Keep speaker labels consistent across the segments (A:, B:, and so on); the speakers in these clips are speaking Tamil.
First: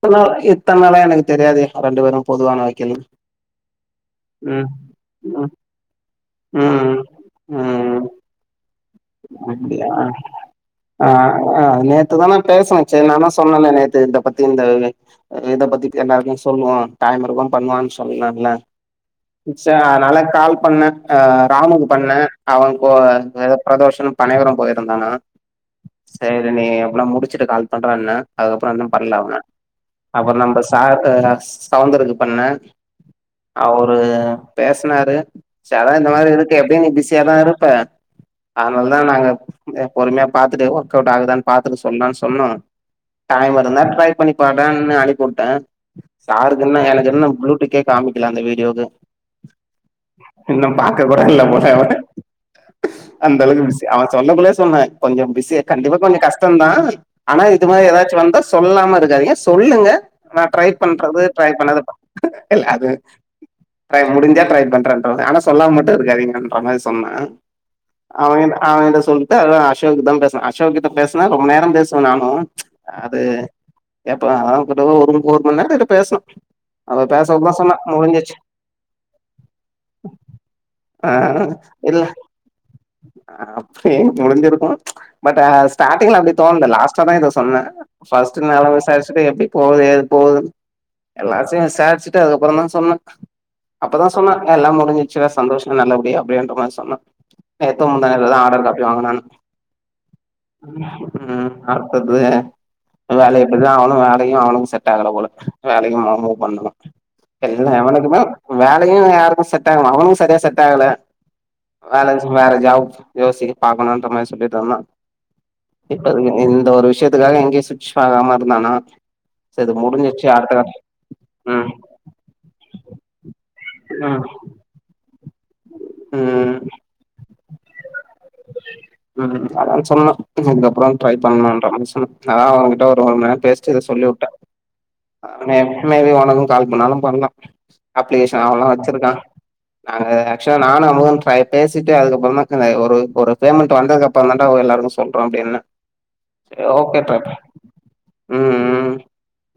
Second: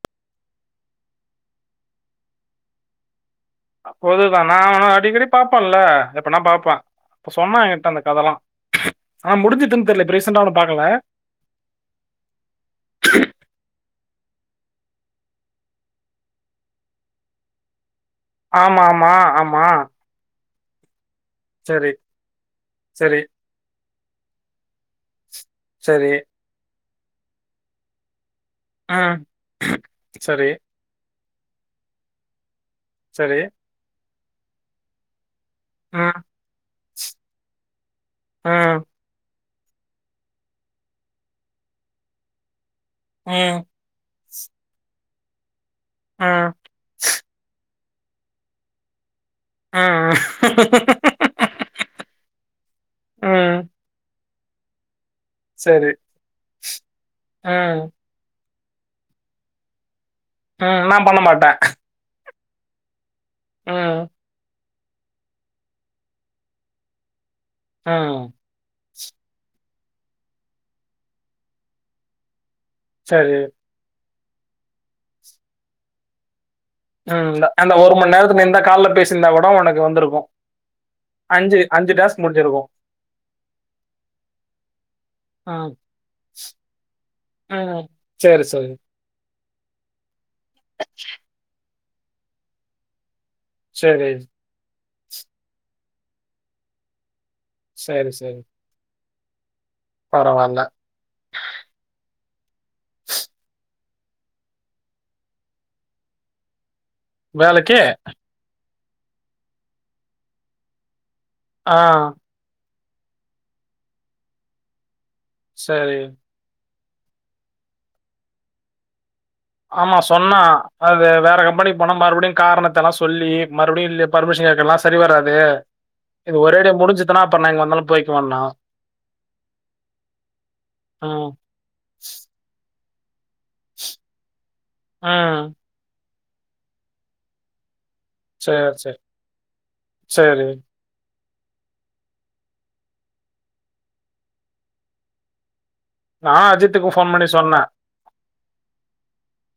A: இத்தன் நாள் இத்தன நாளா எனக்கு தெரியாதே ரெண்டு பேரு பொதுவான வக்கில்னு
B: அ பொதுதா நா அவன அடிக்கடி
A: ம்
B: பாப்பன்ல எப்பனா பாப்ப
A: ம்
B: அப்ப சொன்னா எங்கிட்ட அந்த
A: ம்
B: கதலா ஆ
A: அப்டியா
B: முடிஞ்சுட்டுன் தெரில இப்ப ரீசன்டா அவன பாக்கல
A: ஆ ஆ நேத்துதான பேசணச்சே நாந்தா சொன்னன்ல நேத்து இத பத்தி இந்த இத இத பத்தி எல்லார்ட்டயு சொல்லுவோ டைம் இருக்கு பண்ணுவான்னு சொ சொன்னன்ல
B: ஆமா ஆமா ஆமா
A: சே அதனால கால் பண்ண அ தாமுக்கு
B: சரி
A: பண்ணே அவ கோ
B: சரி
A: பிரதோஷன்னு பனைவர போயிருந்தானா
B: சரி
A: நீ அப்னா முடிச்சுட்டு கால் பண்றன்ன அதுக்கப்புறோ இன்னு பண்ல
B: ம்
A: அவ அப்புறோ
B: சரி
A: நம்பஸ் சாகர் அ சவுந்தருக்கு பண்ணே
B: சரி
A: அவரு பேசனாரு செல இந்த
B: ம்
A: மாரி இருக்கு எப்டியு நீ பிஸியாதா இருப்ப
B: ம்
A: அதனாலதா நாங்க பொறுமையா பாத்துட்டு ஒர்க் அவுட் ஆகுதான் பாத்துட்டு சொல்லலான் சொன்னோ டைம்
B: ம்
A: இருந்தா ட்ரை பண்ணி பாருடானு அனுப்பி உட்டே
B: ம்
A: சாருக்கு இன்னு எனக்கு என்ன ஃப்ளூட் கேக் காமிக்கல அந்த வீடியோக்கு
B: ம்
A: இன்னு பாக்க கூட இல்ல போல அவே அந்த
B: ம்
A: அளவுக்கு பிஸி அவ சொல்லக்குள்ளே சொன்னே கொஞ்சோ பிஸி
B: சரி
A: கண்டிப்பா கொஞ்சோ கஷ்டோந்தா ஆனா இது மாரி
B: ம்
A: எதாச்சி வந்தா சொல்லாம இருக்காதிங்க சொல்லுங்க நா ட்ரை
B: ம் நான் பண்ண
A: பண்றது ட்ரை
B: மாட்டேன்
A: பண்ணாது ப இல்ல அது
B: ம்
A: ட்ரை முடிஞ்சா ட்ரை பண்றன் ஆனா சொல்லாம மட்டு இருக்காதிங்கன்ற மாரி சொன்னா
B: ம்
A: அவங்கிட்ட அவங்கிட்ட சொல்ட்டு அதா அசோக்தா பேசுனா அசோக்கிட்ட பேசுனா ரொம்ப நேர பேசுவே நானு அது
B: சரி
A: ஏப்பா அவங்கிட்டலா ஒரு ஒரு மண் நேர கிட்ட பேசுனோ அவ
B: ம்
A: பேசறதா
B: அந்த
A: சொன்னா
B: ஒரு மண்
A: முடிஞ்சிச்சு
B: நேரத்துல இந்த கால்ல பேசிருந்தா கூட உனக்கு வந்துருக்கு அஞ்சு அஞ்சு டாஸ்க் முடிஞ்சிருக்கு
A: அப்பிடி முடிஞ்சிருக்கு பட்
B: ம்
A: ஸ்டார்டிங்ல அப்பிடி தோணல லாஸ்டாதா இத சொன்ன
B: ம். சரி,
A: ஃபஸ்டு
B: சரி.
A: நல விசாரிச்சுட்டு எப்பிடி போகுது ஏது போகுதுன் எல்லாத்தையு விசாரிச்சிட்டு அதுக்கப்பறந்தா சொன்ன அப்பதா
B: சரி,
A: சொன்னா ஆ எல்லா முடிஞ்சிச்சுங்க சந்தோஷங்க நல்ல படியா அப்டின்ற மாறி சொன்னா நேத்து
B: சரி,
A: முந்தாநாள்தா
B: சரி.
A: ஆடர் காப்பி வாங்கனானா
B: பரவால்ல
A: உம் அடுத்தது வேல இப்டிதா அவுனு வேலக்கும் அவனுக்கும் செட் ஆகல போல வேலக்கு [unintelligible] மூவ் பண்ணணும் எல்லா
B: வேலைக்கு?
A: எவனுக்குமே வேலயு யாருக்கும் செட் ஆகல அவனுக்கும் சரியா செட் ஆகல
B: ஆ.
A: வேலன்சிங் வேற ஜாப் யோசிக் பாக்கணுன்ற மாறி சொல்லிட்ருந்தா
B: சரி.
A: இப்ப வரைக்கும் இந்த ஒரு விஷயத்துக்காக எங்கயு சுவிச் ஆகாம இருந்தானா சரி
B: ஆமா
A: முடிஞ்சிச்சு
B: சொன்னா
A: அடுத்த கட்ட
B: அது வேற
A: ம்
B: கம்பெனிக்கு போனா மறுபடியு காரணத்த எல்லா சொல்லி மறுபடியு இ
A: ம்
B: பர்மிஷன் கேக்கல்லா சரி வராது இது ஒரே
A: ம்
B: அடியா முடிஞ்சதுன்னா அப்ப நா எங்க வந்தாலு போய்
A: உம் அத்தா சொன்னா இதுக்கப்புறோ ட்ரை
B: ம்.
A: பண்லான்ற மாறி சொன்னா அத்தா அவன்கிட்ட ஒரு ஒரு மண் நேரம் பேசிட்டு இத சொல்லி உட்டே
B: ம்.
A: அவே மே பி உனக்கும் கால் பண்ணாலு பண்லா அப்பிலிகேஷன்
B: சரி,
A: அவந்தா
B: சரி.
A: வச்சிருக்கா நாங்க
B: சரி.
A: ஆக்சுவலா நானும் அவனும் ட்ரை பேசிட்டு அதுக்கப்புறோ தா எங்க ஒரு பேமெண்ட் வந்தது அப்பறோ தான்டா எல்லாருக்கு சொல்றோ அப்டின்னே
B: நா அஜித்துக்கு ஃபோன் பண்ணி சொன்னே
A: உம் உம்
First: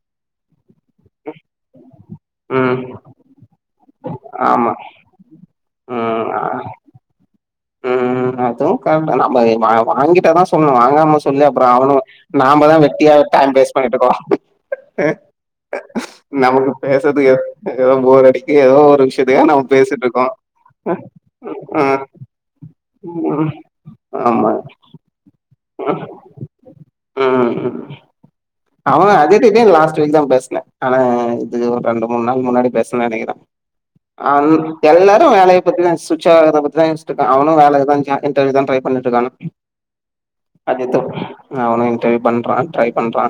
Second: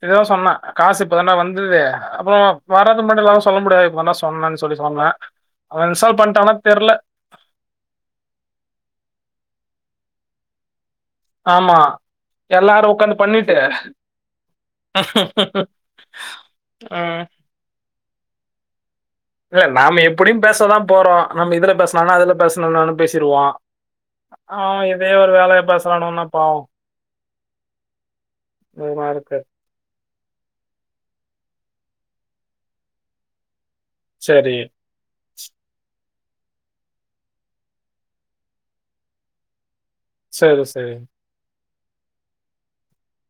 B: இத்தா சொன்னே காசு இப்ப தான்டா வந்தது அப்புறோ
A: ம்
B: வரதுக்கு முன்னாடி எல்லாரும் சொல்ல முடியாது இப்ப தான்டா சொன்னன்னு
A: ஆமா
B: சொல்லி சொன்னே அவ இன்ஸ்ட்டால் பண்ட்டானா தெர்ல
A: உம் உம் அதுவு கரெக்ட் தான்டா நம்ப வாங்கிட்டா தா சொல்ணு வாங்காம சொல்லி அப்றோ
B: ஆமா.
A: அவனும் நாமதா
B: எல்லாரும்
A: வெட்டியா
B: உட்காந்து
A: டைம்
B: பண்ணிட்டு
A: வேஸ்ட் பண்ணிட்ருக்கோம் நமக்கு
B: ம்.
A: பேசதுக்கு எ ஏதோ போர் அடிக்கு ஏதோ ஒரு விஷ்
B: இல்ல நாம்ம எப்டியு பேசதா போறோ நம்ம இதுல
A: ம்
B: பேசுனா என்ன அதுல பேசுனா என்னான்னு பேசி
A: ம்
B: ச்சிருவோ
A: ம் ஆமா
B: ஆ இதயே ஒரு வேலயா பேசறானுங்கன்னா பாவோ
A: அவங்க அஜித் கிட்டயே லாஸ்ட் வீக் தா பேஸ்னா ஆனா இது ஒரு ரெண்டு மூணு நாள் முன்னாடி பேஸ்னேன்னு நெனக்கிறோ ஆ
B: சரி.
A: எல்லாரு வேலய பத்திதா சுஸ்ட்சா ஆகுறத பத்திதா யோசிச்சிட்ருக்கா அவனும் வேலைக்கு தா இன்டர்வியூ க்கு தா ட்ரை பண்ணிட்டு இருக்காங்க
B: சரி, சரி.
A: அஜீத்தும் அவனும் இன்டர்வியூ பண்றா ட்ரை பண்றா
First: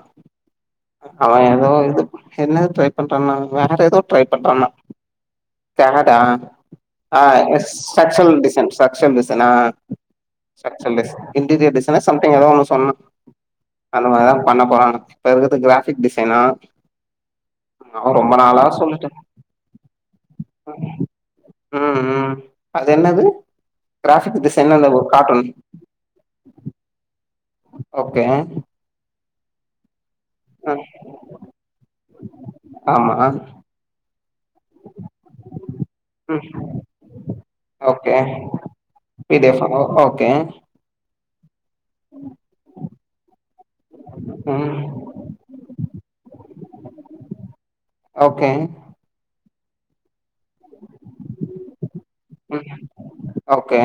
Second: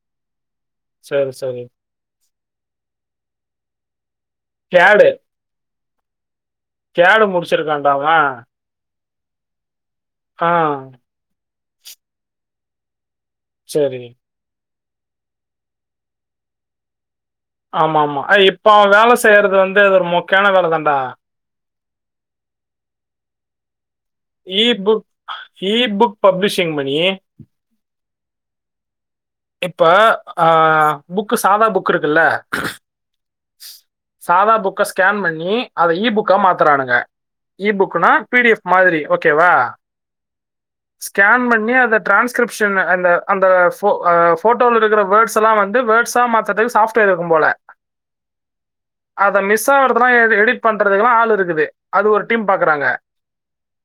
B: சரி,
A: அவன்
B: சரி.
A: ஏதோ இது என்ன ட்ரை பண்றான்ண்ணா வேற ஏதோ ட்ரை பண்றாண்ணா
B: கேடு.
A: தராதா ஆ
B: கேடு
A: எஸ்
B: முடிச்சிருக்கான்டா அவன்.
A: சக்ஷன் டிசைன் சக்ஷன் டிசைனா
B: ஆ.
A: சக்ஷுன் டிசைன் இன்டீரியர் டிசைனா சம்திங் ஏதோ ஒன்னு சொன்னா
B: சரி.
A: அந்த மாறிதா பண்ண போறா இப்ப இருக்கறது கிராஃபிக் டிசைனா
B: ஆமா
A: அவ
B: ஆமா
A: ரொம்ப நாளா
B: இப்ப அவன்
A: சொல்லிட்டு
B: வேல செய்றது வந்து அது ஒரு மொக்கயான வேல தான்டா
A: ம் ம் அது என்னது கிராபிக்
B: இ
A: டிசைன் உள்ள
B: புக்
A: ஒரு cartoon
B: e book publishing
A: okay
B: அ இப்ப ஆ புக்கு சாதா புக் இருக்குல்ல
A: ஆமா
B: சாதா புக்க ஸ்கேன் பண்ணி அத இ புக்கா
A: ம்
B: மாத்தறானுங்க இ புக்குனா
A: ஓகே
B: பி டி எஃப் மாதிரி
A: பி டி
B: ஓக்கேவா
A: எஃப் ஓகே
B: ஸ்கேன் பண்ணி அத டிரான்ஸ்கிரிப்ஷன் அந்த அந்த ஃபோ ஹ
A: ம்
B: ஃபோட்டோல இருக்கிற வேர்ட்ஸ் எல்லா வந்து வேர்ட்ஸ் சா மாத்தறதுக்கு சாஃப்ட்வேர் இருக்கும் போல
A: ஓகே
B: அத மிஸ் த்தா படத்தெல்லா எடிட் பண்றதுக்குல்லா ஆள் இருக்குது அது ஒரு டீம்
A: ம்
B: பாக்குறாங்க
A: ஓகே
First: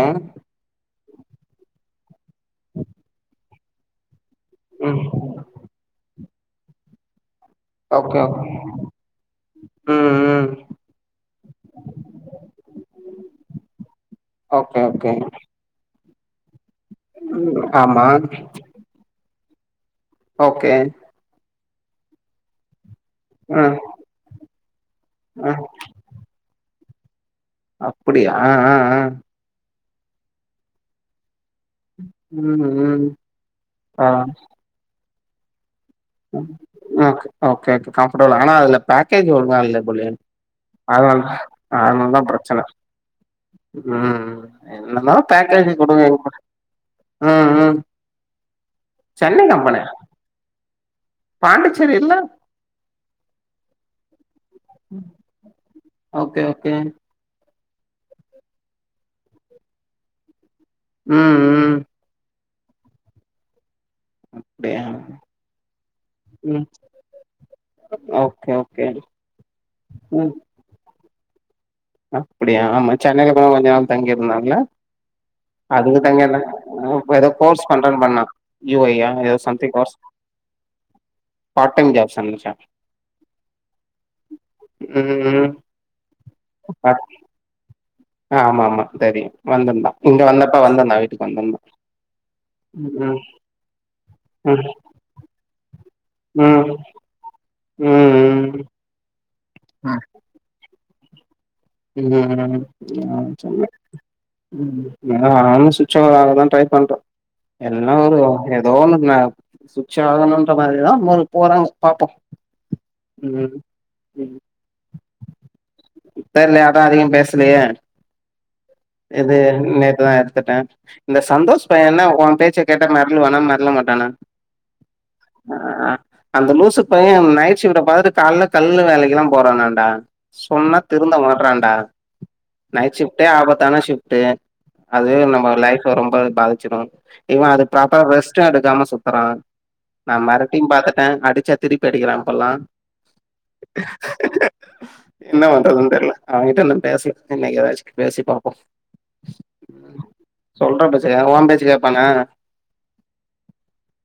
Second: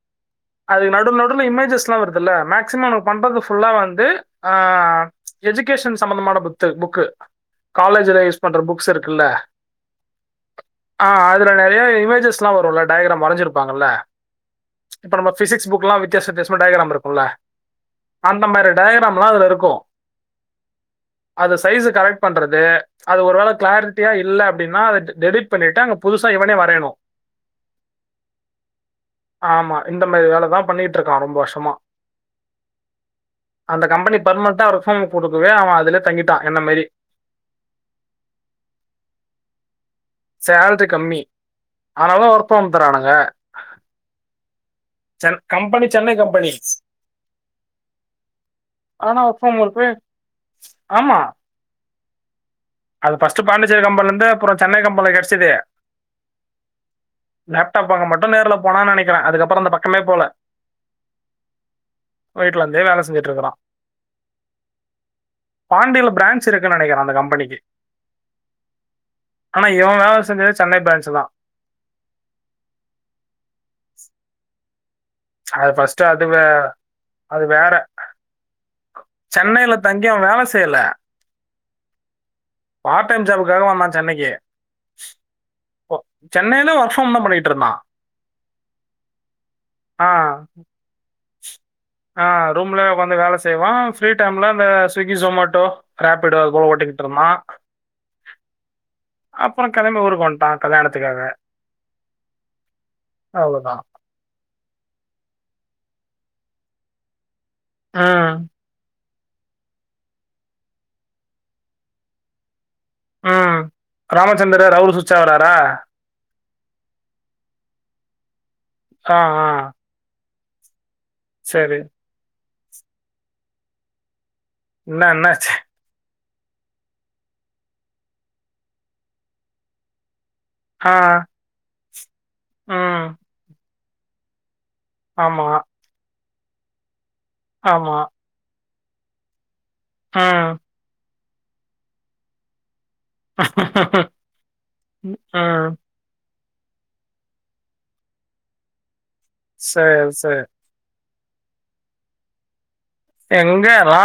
B: அதுக்கு நடுவு நடுவுல இமேஜஸ்லா வருதுல்ல மேக்சிமம் நா பண்றதுக்கு ஃபுல்லா வந்து அ
A: ம்
B: எஜுகேஷன் சம்பந்தமான புத்து புக்கு
A: ஓகே
B: காலேஜ்ல யூஸ்
A: ம்
B: பண்ற புக்ஸ் இருக்குல்ல
A: ம்
B: ஆ அதுல நெறைய இமேஜஸ்லா வரு இல்ல டைகிராம் வரைஞ்சிருப்பாங்கல்ல
A: ஓகே ஓகே
B: இப்ப நம்ம பிசிக்ஸ் புக்கலா வித் யாச வித்தியசமா டைகிராம் இருக்குல்ல
A: ம் ஆமா
B: அந்த மாரி டைகிராம்லா அதுல இருக்கோ
A: ஓகே
B: அது சைஸ்ஸ கரெக்ட் பண்றது அது ஒரு வேல
A: ம்
B: கிளாரி ட்டியா இல்ல அப்டின்னா அத டெலிட்
A: ம்
B: பண்ணிட்டு அங்க புதுசா இவனே வரையனோ
A: அப்படியா அ அ
B: ஆமா இந்த மாரி வேலதா பண்ணிட்டு இருக்கா ரொம்ப வருஷமா
A: ம் ம்
B: அந்த
A: ஆ
B: கம்பனி பர்மன்டா ரிஃபோர்ம் குடுக்கவே அவ அதுல தங்கிட்டான்
A: ம்
B: என்ன மாதிரி
A: ஓகே ஓகே கே கம்ஃபர்ட்டபுள் ஆனா அதுல பேக்கேஜ் ஒழுங்கா இல்ல போலயே
B: சேலரி
A: அதனால
B: கம்மி
A: அதனால தா
B: ஆனாலும் ஒர்க்
A: பிரச்சன
B: ஃப்ரம் தரானுங்க
A: ம் என்னன்னா
B: சென்
A: பேக்கேஜு
B: கம்பெனி
A: குடுங்க
B: சென்னை கம்பெனி
A: ம் ம்
B: ஆனா [unintelligible] ஆமா
A: பாண்டிச்சேரில்ல
B: அது ஃபர்ஸ்ட்டு பாண்டிச்சேரி கம்பனில இருந்து அப்றோ சென்னை கம்பனில கெடச்சது
A: ஓகே ஓகே
B: லேப்டாப் வாங்க மட்டோ நேர்ல போனா நெனைக்கிற அதுக்கப்புறோ அந்தப் பக்கமே போல
A: ம் ம்
B: வீட்லருந்தே வேல செஞ்சுட்டு இருக்கறா
A: அப்டியா
B: பாண்டில பிரான்ச்
A: ம்
B: இருக்கு நெனைக்கிற அந்த கம்பனிக்கு
A: ஓகே ஓகே
B: ஆனா இவ வேல செஞ்சது சென்னை பிரான்ச்சு தா
A: அப்படியா ஆமா சென்னைல கூட ஆமா கொஞ்ச நாள் தங்கியிருந்தால்ல
B: அது
A: அதுக்கு
B: ஃபர்ஸ்ட்
A: தா
B: அது
A: கேட்ட
B: வே-
A: ஏதோ
B: அது
A: கோர்ஸ்
B: வேற
A: பண்றன் பண்ணா யு வொய்யா ஏதோ சம்திங் கோர்ஸ்
B: புரியல
A: பார்ட் டைம் ஜாப் சொன்னுச்சா
B: பார்ட் டைம் ஜாப்புக்காக வந்தா சென்னைக்கு
A: ம்
B: ஓ சென்னைல ஒர்க் ஃப்ரம் தா பண்ணிகிட்டுருந்தா
A: அ ஆமா ஆமா தெரியு வந்துருந்தா இங்க வந்தப்ப வந்துருந்தா வீட்டுக்கு வந்
B: அ ரூம்ல வொக்காந்து வேல செய்வா ஃப்ரீ டைம்ல அந்த ஸ்விக்கி சொமொட்டோ ரேப்பிட்டோ அது போக
A: ம்
B: ஓட்டிகிட்டு இருந்தா
A: ம் ம்
B: அப்பறோ கெளம்பி ஊருக்கு வந்ட்டா கல்யாணத்துக்காக
A: ம் ம் அ சொன்னா
B: அவ்வளவுதான்
A: ம் நானு சுட்ச் [unintelligible] தா ட்ரை பண்ற எல்லா ஒரு
B: ம்
A: ஏதோ ஒன்னுக்னா சுட்ச் ஆகணுன்ற மாரிதா போது போறாங்கோ பாப்போ
B: ம் ராமச்சந்தரர் அவுரு சுச்சாவராரா
A: தெர்லையே அதா அதிகோ பேசலையே
B: ஆ
A: இது
B: ஆ
A: நேத்துதா எடுத்துட்ட இந்த சந்தோஷ்
B: சரி
A: பைய என்ன ஒ பேச்ச கேட்டா மெரளுவானா மெரள மாட்டானா
B: என்ன என்னாச்சு
A: அ அ அந்த லூசுப் பைய நைட் ஷிஃப்ட்ட பாத்துட்டு கால்ல கல்லு வேலைக்குல்லா போறானான்டா சொன்னா
B: ஆ
A: திருந்த மாட்றாண்டா நைட்
B: ம்
A: ஷிஃப்ட்டே ஆபத்தான ஷிஃப்ட்டு அதுவே
B: ஆமா
A: நம்ம லைஃப் ரொம்ப பாதிச்சிடு இவ அது
B: ஆமா
A: ப்ராப்பரா ரெஸ்ட்டு எடுக்காம சுத்தறா நா
B: ம்
A: மெரட்டியும் பாத்துட்டே அடிச்சா திருப்பி அடிக்கிறா இப்பல்லா என்ன
B: ம்
A: பண்றதுன் தெர்ல அவங்கிட்ட இன்னும் பேச்ல இன்னைகி எதாச்சு பேசி பாப்போ
B: சேர் சே
A: சொல்ற பேச்ச கே ஓம் பேச்ச கேப்பானா
B: எங்க ரா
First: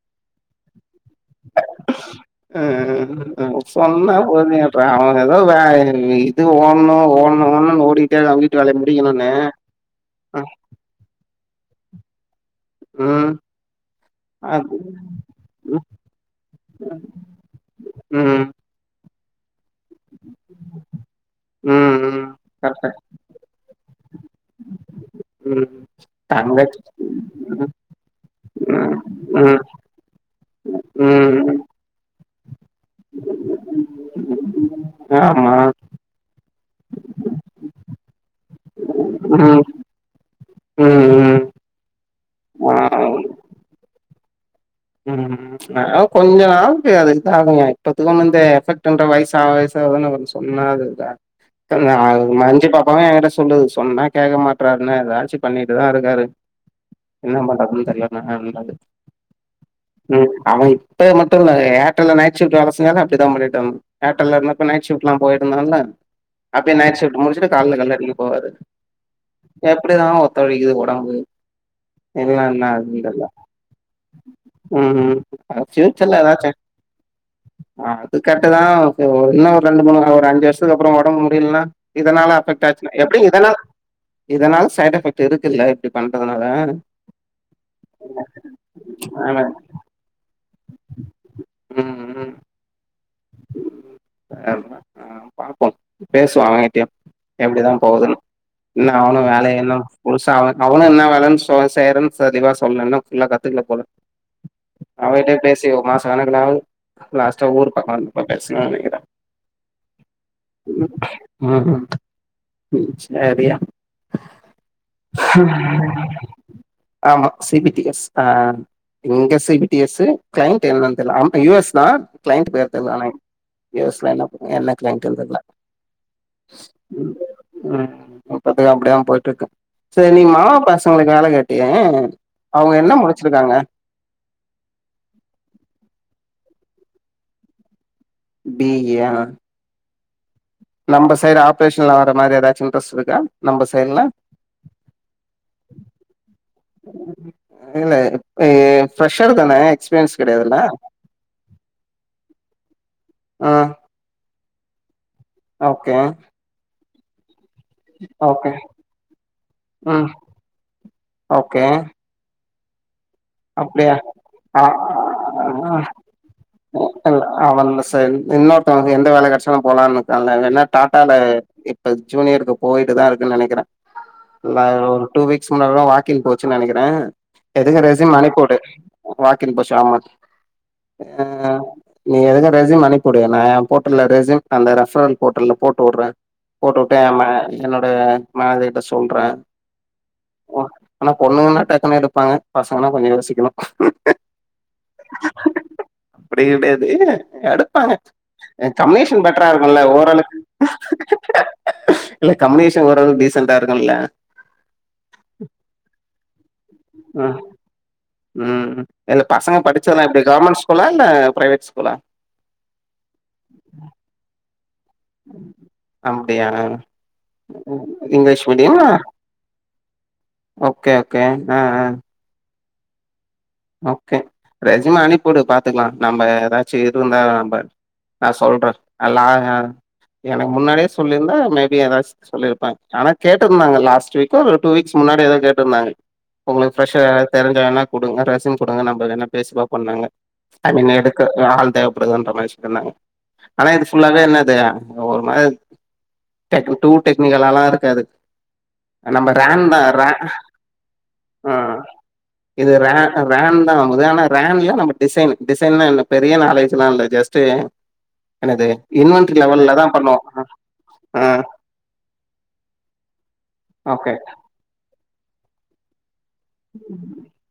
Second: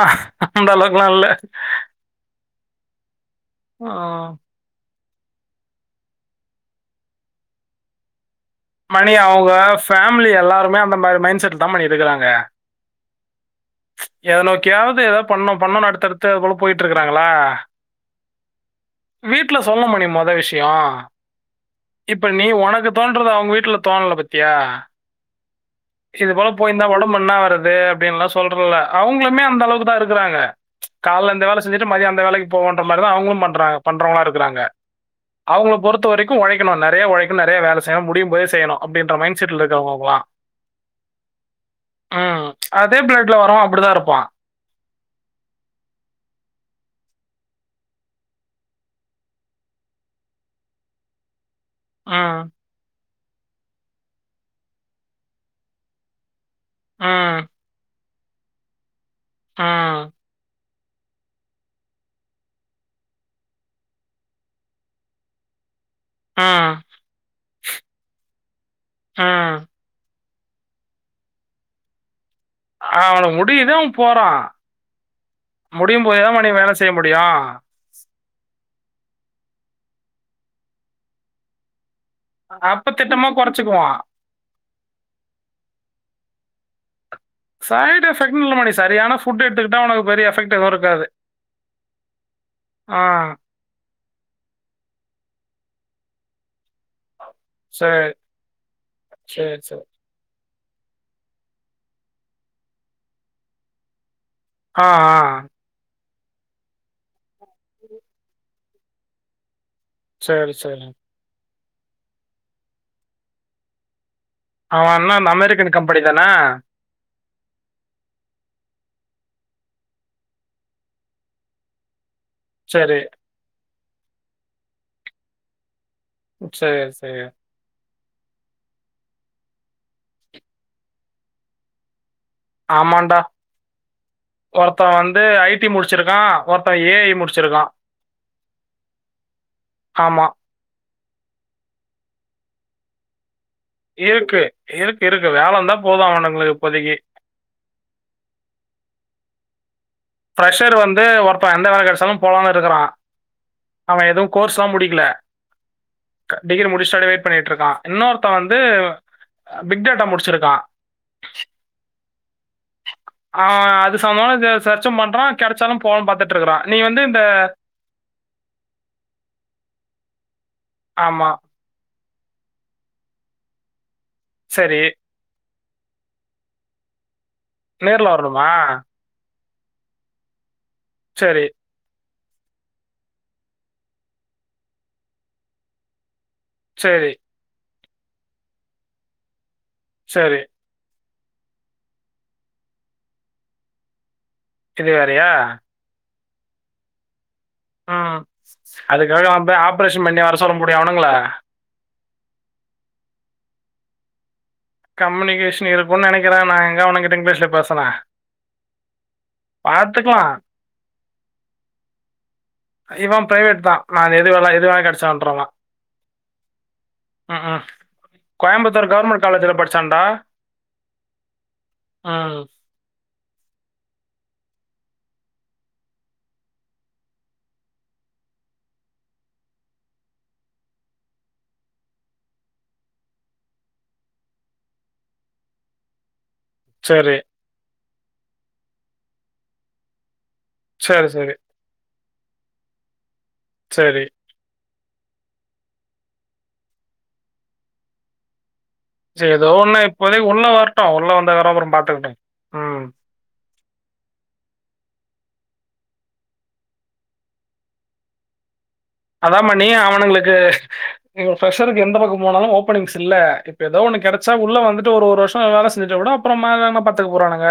B: அந்தளவுக்குலா இல்ல
A: ம் ம்
B: ஆ
A: சொன்னா போதுயப் ட்ர அவெ எதா வே இது ஓன்னு ஓன்னு ஓன்னுன் ஓடிகிட்டே [unintelligible]
B: மணி அவுங்க ஃபேமிலி எல்லாருமே அந்த மாரி மைண்ட் செட்லுதா மணி இருகுறாங்க
A: ம்
B: எத
A: அது
B: நோக்கியாவது எதாவ் பண்ணு
A: ம்
B: பண்ணுனு அடுத்தடுத்து அது போல போயிட்டுருகறாங்களா
A: ம்
B: வீட்ல சொல்ல மணி மொத விஷ்யோ
A: ம்
B: இப்ப நீ
A: கரெக்டா
B: ஒனக்கு தோன்றத அவுங்க வீட் ட்ல தோண்ல பத்தியா
A: ம்
B: இது போல
A: தங்கச்சி
B: போயிந்தா ஒடம்பு
A: ம்
B: என்னாவரது அப்பிடின்லா சொல்றல்ல
A: ம்
B: அவுங்குளுமே
A: ம்
B: அந்தளவுக்குதா இருகுறாங்க கால்ல இந்த
A: ம்
B: வேல செஞ்சுட்டு மதியோ அந்த வேலைகு போவோன்ற மார்தா அவுங்குளும் பண்றாங்க பண்றவுங்ளாருகுறாங்க
A: ஆமா
B: அவுங்ள பொறுத்த வரைக்கு ஒழைக்குணு நெறைய ஒழைக்குன் நெறைய வேல செய்யணும் முடியும் போதே செய்யுணு அப்டின்ற மைண்ட் செட்ல
A: ம்
B: இருக்கவுங்க அவுங்குளா
A: ம் ம்
B: ம் அதே
A: ஆ,
B: ப்ளட்ல் வரவெ அப்டிதா இருப்பா
A: ம் அதலாக் கொஞ்சோ நாள்க்கி அது இதாங்குங்க இப்பத்துக்கும் இந்த எஃபெக்ட் ரெண்டு வயசாவ வயசாவதான வருன்ச் ஒன்னாதுங்க்கா த்தன்னா
B: ம்
A: மஞ்சி பாப்பாவு எங்கிட்ட சொல்லுது சொன்னா கேக்க மாட்றாருன்னு எதாச்சு பண்ணிட்டுதா இருகாரு
B: ம்
A: என்னா பண்றதுன் தெர்லண்ணான்றாரு
B: ம்
A: ம் அவெ இப்ப மட்டுல்ல ஏர்ட்டெல்ல நைட் ஷிஃப்ட்டு வேல செஞ்சால்ல அப்டிதாம் பண்ணிட்ருந் ஏர்ட்டெல்ல இருந்தப்ப நைட் ஷிஃப்ட்லாம் போயிட்டுந்தால்ல
B: ஆ
A: அப்பியே நைட் ஷிஃப்ட்டு முடிச்சுட்டு கால்ல கள்ளடிக்க போவாரு
B: ஆ
A: எப்பிடிதா ஒத்துழைகிது ஒடம்பு எங்குளுலா என்ன இருகுன் தெர்ல
B: டியுது அவம் போறா
A: ம்.
B: முடியும்
A: ஃப்யூச்சர்ல
B: போயேதா
A: ஏதாச்சும்
B: மணி வேல செய்ய முடியு
A: அது கர்ட்டுதா இது ஒ இன்னு ஒரு ரெண்டு மூனு ஒரு அஞ்சு வருஷத்துகப்புறோ ஒடம்பு முடில்னா இதனால அப் கட்டாச்சுனா
B: அப்ப
A: எப்டி
B: திட்டமா
A: இதனால்
B: கொறச்சுக்குவான்.
A: இதனால சைட் எஃபெக்ட் இருக்குல்ல இப்டி பண்றதனால
B: சைடு எஃபக்ட்டுன் இல்ல மணி சரியான
A: ஆமா.
B: ஃபுட்டு எட்த்துகிட்டா ஒனகு பெரிய எஃபெக்ட் ட்டு எது இருக்காது
A: ம், ம்.
B: ஆ
A: [unintelligible] பாப்போம் பேசுவோ அவங்கிட்டியு எப்டிதாம்
B: சரி,
A: போவுதுன்னு இன்னு அவுனு
B: சரி,
A: வேலய இன்னு
B: சரி.
A: முழுசா அவெ அவனு என்னா வேலன் சொ செய்றன் சளிவா சொல்ல இன்னு ஃபுல்லா கத்துக்ல போல
B: ஆ ஆ
A: அவகிட்ட பேசி ஒரு மாசோ கணகுல ஆவுது லாஸ்ட்டா ஊருப்பக்கோ வந்தப்ப பேச்னே நெனைகிறே
B: சரி, சரி.
A: ம் ம் ம் ம் செரியா
B: அவெ என்ன அந்த அமெரிக்கன் கம்பெனிதானே
A: ஆமா சி பி டி எஸ் அ இங்க C P T S client என்னன் தெர்ல அம்ப்ப யூ எஸ் தான் கிளைண்ட்டு பே தெர்ல
B: சரி,
A: அனைங் யு எஸ்ல என்னப் என்ன கிளைண்ட்டுன் தெர்ல
B: ம் சேர் சே
A: ம் ம் இப்பத்துகு அப்டிதாம் போயிட்ருக்கு சேர் நீ மாமா பசங்ளுகு வேல கேட்டியே அவங்க என்ன
B: ஆமாண்டா
A: முடிச்சிருக்காங்க
B: ஒருத்தன் வந்து ஐ டி முடிச்சுருக்கான் ஒருத்தன் ஏ ஐ முடிச்சுருக்கான்
A: டி இ ஆ
B: ஆமா
A: நம் சைடு ஆபரேஷன்ல வர மாதிரி எதாச்சும் இண்ட்ரஸ் இருக்கா நம்ப
B: இருக்கு இருக்குருக்கு வேலந்தா போதும் அவனுங்களுக்கு இப்போதைக்கு
A: இல்ல இப்ப ஃப்ரெஷ்ஷர் தான எக்ஸ்பீரியன்ஸ் கெடையாதுல்ல
B: ஃப்ரெஷ்ஷர் வந்து ஒருத்தன் எந்த வேல கெடைச்சாலும் போலாம்னுருக்குறான்
A: ஆ
B: அவன் எதுவும் கோர்ஸ்லா முடிக்ல
A: ஓகே
B: க டிகிரி முடிச்சுட்டு அப்டியே வெயிட் பண்ணிட்ருக்கான் இன்னொருத்த
A: ஓகே
B: வந்து பிக்டேட்டா
A: ம்
B: முடிச்சிர்க்கா
A: ஓகே
B: அவன்
A: அப்டியா
B: அது சம்பந்தமா
A: ஆ
B: சர்ச்சூ பண்றா கெடச்சாலூ போன்னு பாத்துட்டு இருக்கறா நீ வந்து இந்த
A: ஆம சார் இன்னொருத்தவங்க எந்த வேல கெடச்சாலு போலானுக்கா ஏனா டாட்டால
B: ஆமா.
A: இப்ப ஜூனியருக்கு போயிட்டு தா இருக்குன்னு நெனைக்கிறே நா
B: சரி.
A: [inaudible] டூ வீக்ஸ் முன்னாடிதா வாக்கின் போச்சு நெனக்கிறே
B: நேர்ல வரணுமா
A: வாக்கின் போச்சி ஆமா
B: சரி,
A: அ நீ வந்து ரெசூம் அனுப்பி வுடு நா ஏ போர்டல ரெசூம் அந்த ரெஃபரல் போர்ட்டல போட்டு வுட்றே போட்டு வுட்டு
B: சரி,
A: என் ம என்னோட மேனேஜர் கிட்ட சொல்றே
B: சரி
A: ஓ ஆனா பொண்ணுங்கன்னா டக்குனு எடுப்பாங்க பசங்கனா கொஞ்ச யோசிக்கணு
B: இது வேறயா
A: அப்டி கெடையாது எடு ப்பாங்க
B: ம்.
A: கமின்கேஷே
B: அதுக்காக அவன்
A: பெட்டரா
B: போய்
A: இருக்குல
B: ஆப்ரேஷன் பண்ணி
A: ஓரளக்கு
B: வர சொல்ல முடியும் அவனுங்கள?
A: இல்ல கமினிகேஷன் ஓரளவுக்கு டீசெண்ட்டா இருக்குல்ல
B: கம்யூனிகேஷன் இருக்குன்னு நெனைக்கிற நா எங்க அவனுகிட்டங்க
A: ஆ
B: இங்கிஷ்ல பேசுனே
A: ம் இல்ல பசங்க படிச்சதுதா எப்டி கவர்மெண்ட் ஸ்கூலா இல்ல பிரைவேட் ஸ்கூலா
B: இவன் பிரைவேட் தா நா எது வே எது வேல கெடைச்ச பண்றவ
A: அப்டியா
B: ம் ம்
A: இங்கிலீஷ் மீடியமா
B: கோயம்புத்தூர் கவர்மெண்ட் காலேஜ்ல படிச்சான்டா
A: ஓகே ஓகே ஆ ஆ
B: ம்
A: ஓகே ரெஜிம அனுப்பிடு பாத்க்கலா நம்ம ஏதாச்சு இருந்தா நம்ப நா சொல்றேன் அல்லா எனக்கு முன்னாடியே சொல்லியிருந்தா மேபி எதாச் சொல்லிருப்பே ஆனா கேட்ட இருந்தாங்க லாஸ்ட் வீக்கோ ஒரு டூ வீக்ஸ் முன்னாடி ஏதோ கேட்ருந்தாங்க ஒங்களுக்கு ஃப்ரெஷரர்
B: சரி.
A: யாராது தெரிஞ்சா வேணா குடுங்க ரெசிம் குடுங்க நம்ம வேனா பேசி பாப்போன்னாங்க ஐ மீன்
B: சரி, சரி,
A: எடுக்கர்து ஆள் தேவப்படுதுன்ற மாரி சொன்னாங்க ஆனா இது
B: சரி.
A: ஃபுல்லாவே என்னது ஒரு மாதிரி டேக்கன் டூ டெக்னிக்கலல்லா இருக்காது
B: சரி
A: நம்ம
B: ஏதோ
A: ரேங்
B: ஒண்ணு
A: தா ர
B: இப்போதைக்கு உள்ள வரட்டும். உள்ள வந்ததுக்கப்புறம் அப்புறம்
A: ம்
B: பார்த்துக்கட்டும்.
A: இது
B: ம்.
A: ர ரேன்தா ஆனா ரேன்ல நம்ம டிசைன் டிசைன்லா பெரிய நாலேஜ்லா இல்ல ஜஸ்ட் என்னது இன்
B: அதா மணி அவனுங்களுக்கு
A: ஆ
B: இங்க பிரஷருக்கு எந்த பக்கொ போனாலு ஓபனிங்ஸ்இல்ல இப்ப ஏதோ ஒன்னு
A: ஓகே
B: கெடச்சா உள்ள வந்துட் இன்னு ஒரு ஒரு வருஷோ வேல செஞ்சிட்டா கூட அப்புறமா எதனா பாத்துக்க போறாங்னுங்க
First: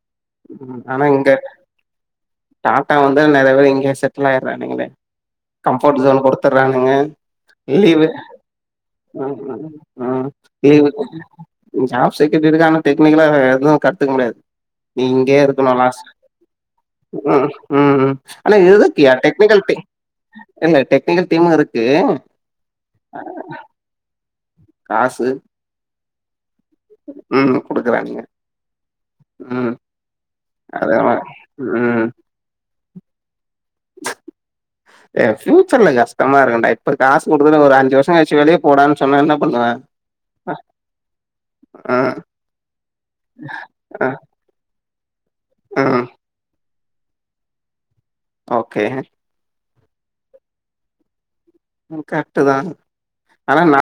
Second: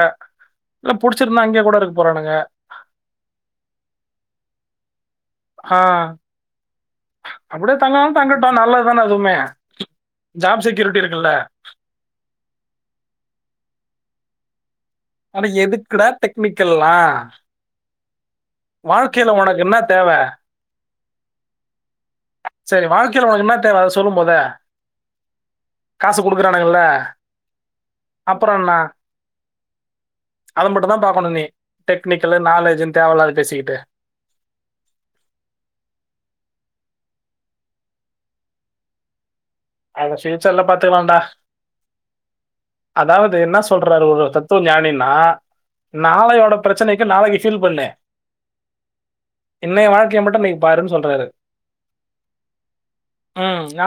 B: இல்ல புடிச்சிருந்தா அங்கே கூட இருக் போறானுங்க
A: டாடா வந்தா நெறைய பேர் இங்கே செட்டில் ஆய்டுறானுங்களே
B: ஆ.
A: கம்ஃபர்ட் ஜோன் குடுத்துட்றானுங்க
B: அப்படியே
A: லீவு
B: தங்கனாலும் தங்கட்டும். நல்லது தானே அதுவுமே.
A: ம்ம் ம்
B: ஜாப்
A: லீவு
B: செக்யூரிட்டி இருக்குல்ல.
A: ஜாப் செக்யுரீட்டி இருக்கு ஆனா டெக்னிக்கலா எது கத்துக்க முடியாது நீ இங்கே
B: ஆனா
A: இருக்குணு
B: எதுக்குடா
A: லாஸ்ட்
B: டெக்னிக்கல்லாம்?
A: ம் ம் ஆனா எதுக்கியா
B: வாழ்க்கையில உனக்கு
A: டெக்னிகல்
B: என்ன
A: டீம்
B: தேவை?
A: இல்ல டெக்னிக்கல் டீமு இருக்கு
B: சரி வாழ்க்கைல ஒனக்கு என்னா தேவ அத சொல்லு மொத
A: காசு
B: காசு குடுக்குறானுங்ள
A: ம் குடுக்குறானுங்க
B: அப்றென்னா
A: ம்
B: அத மட்டுதா
A: அதா
B: பாக்குணு நீ
A: ம்
B: டெக்னிக்கலு நாலேஜுனு தேவையில்லாத பேசிக்கிட்டு
A: ஏ ஃபயூச்சர்ல கஷ்டமா இருக்குண்டா இப்ப காசு குடுக்குது ஒரு அஞ்சு வருஷோ கழிச்சு வெளியே போடான்னு சொன்னோ என்ன பண்ணுவ
B: அத ஃபியூச்சர்ல பாத்துக்கலாண்டா
A: ஆ
B: அதாவுது என்ன சொல்றாரு
A: ஆ
B: ஒரு தத் துவ ஞானின்னா
A: ம்
B: நாளையோட பிரச்சனைக்கு நாளைக்கு ஃபீல் பண்ணு
A: ஓகே
B: இன்னைய வாழ்க்கைய மட்டு இன்னக்கீ பாருனு சொல்றாரு
A: ம் கரெக்ட் தா ஆனா
B: ம்
A: நா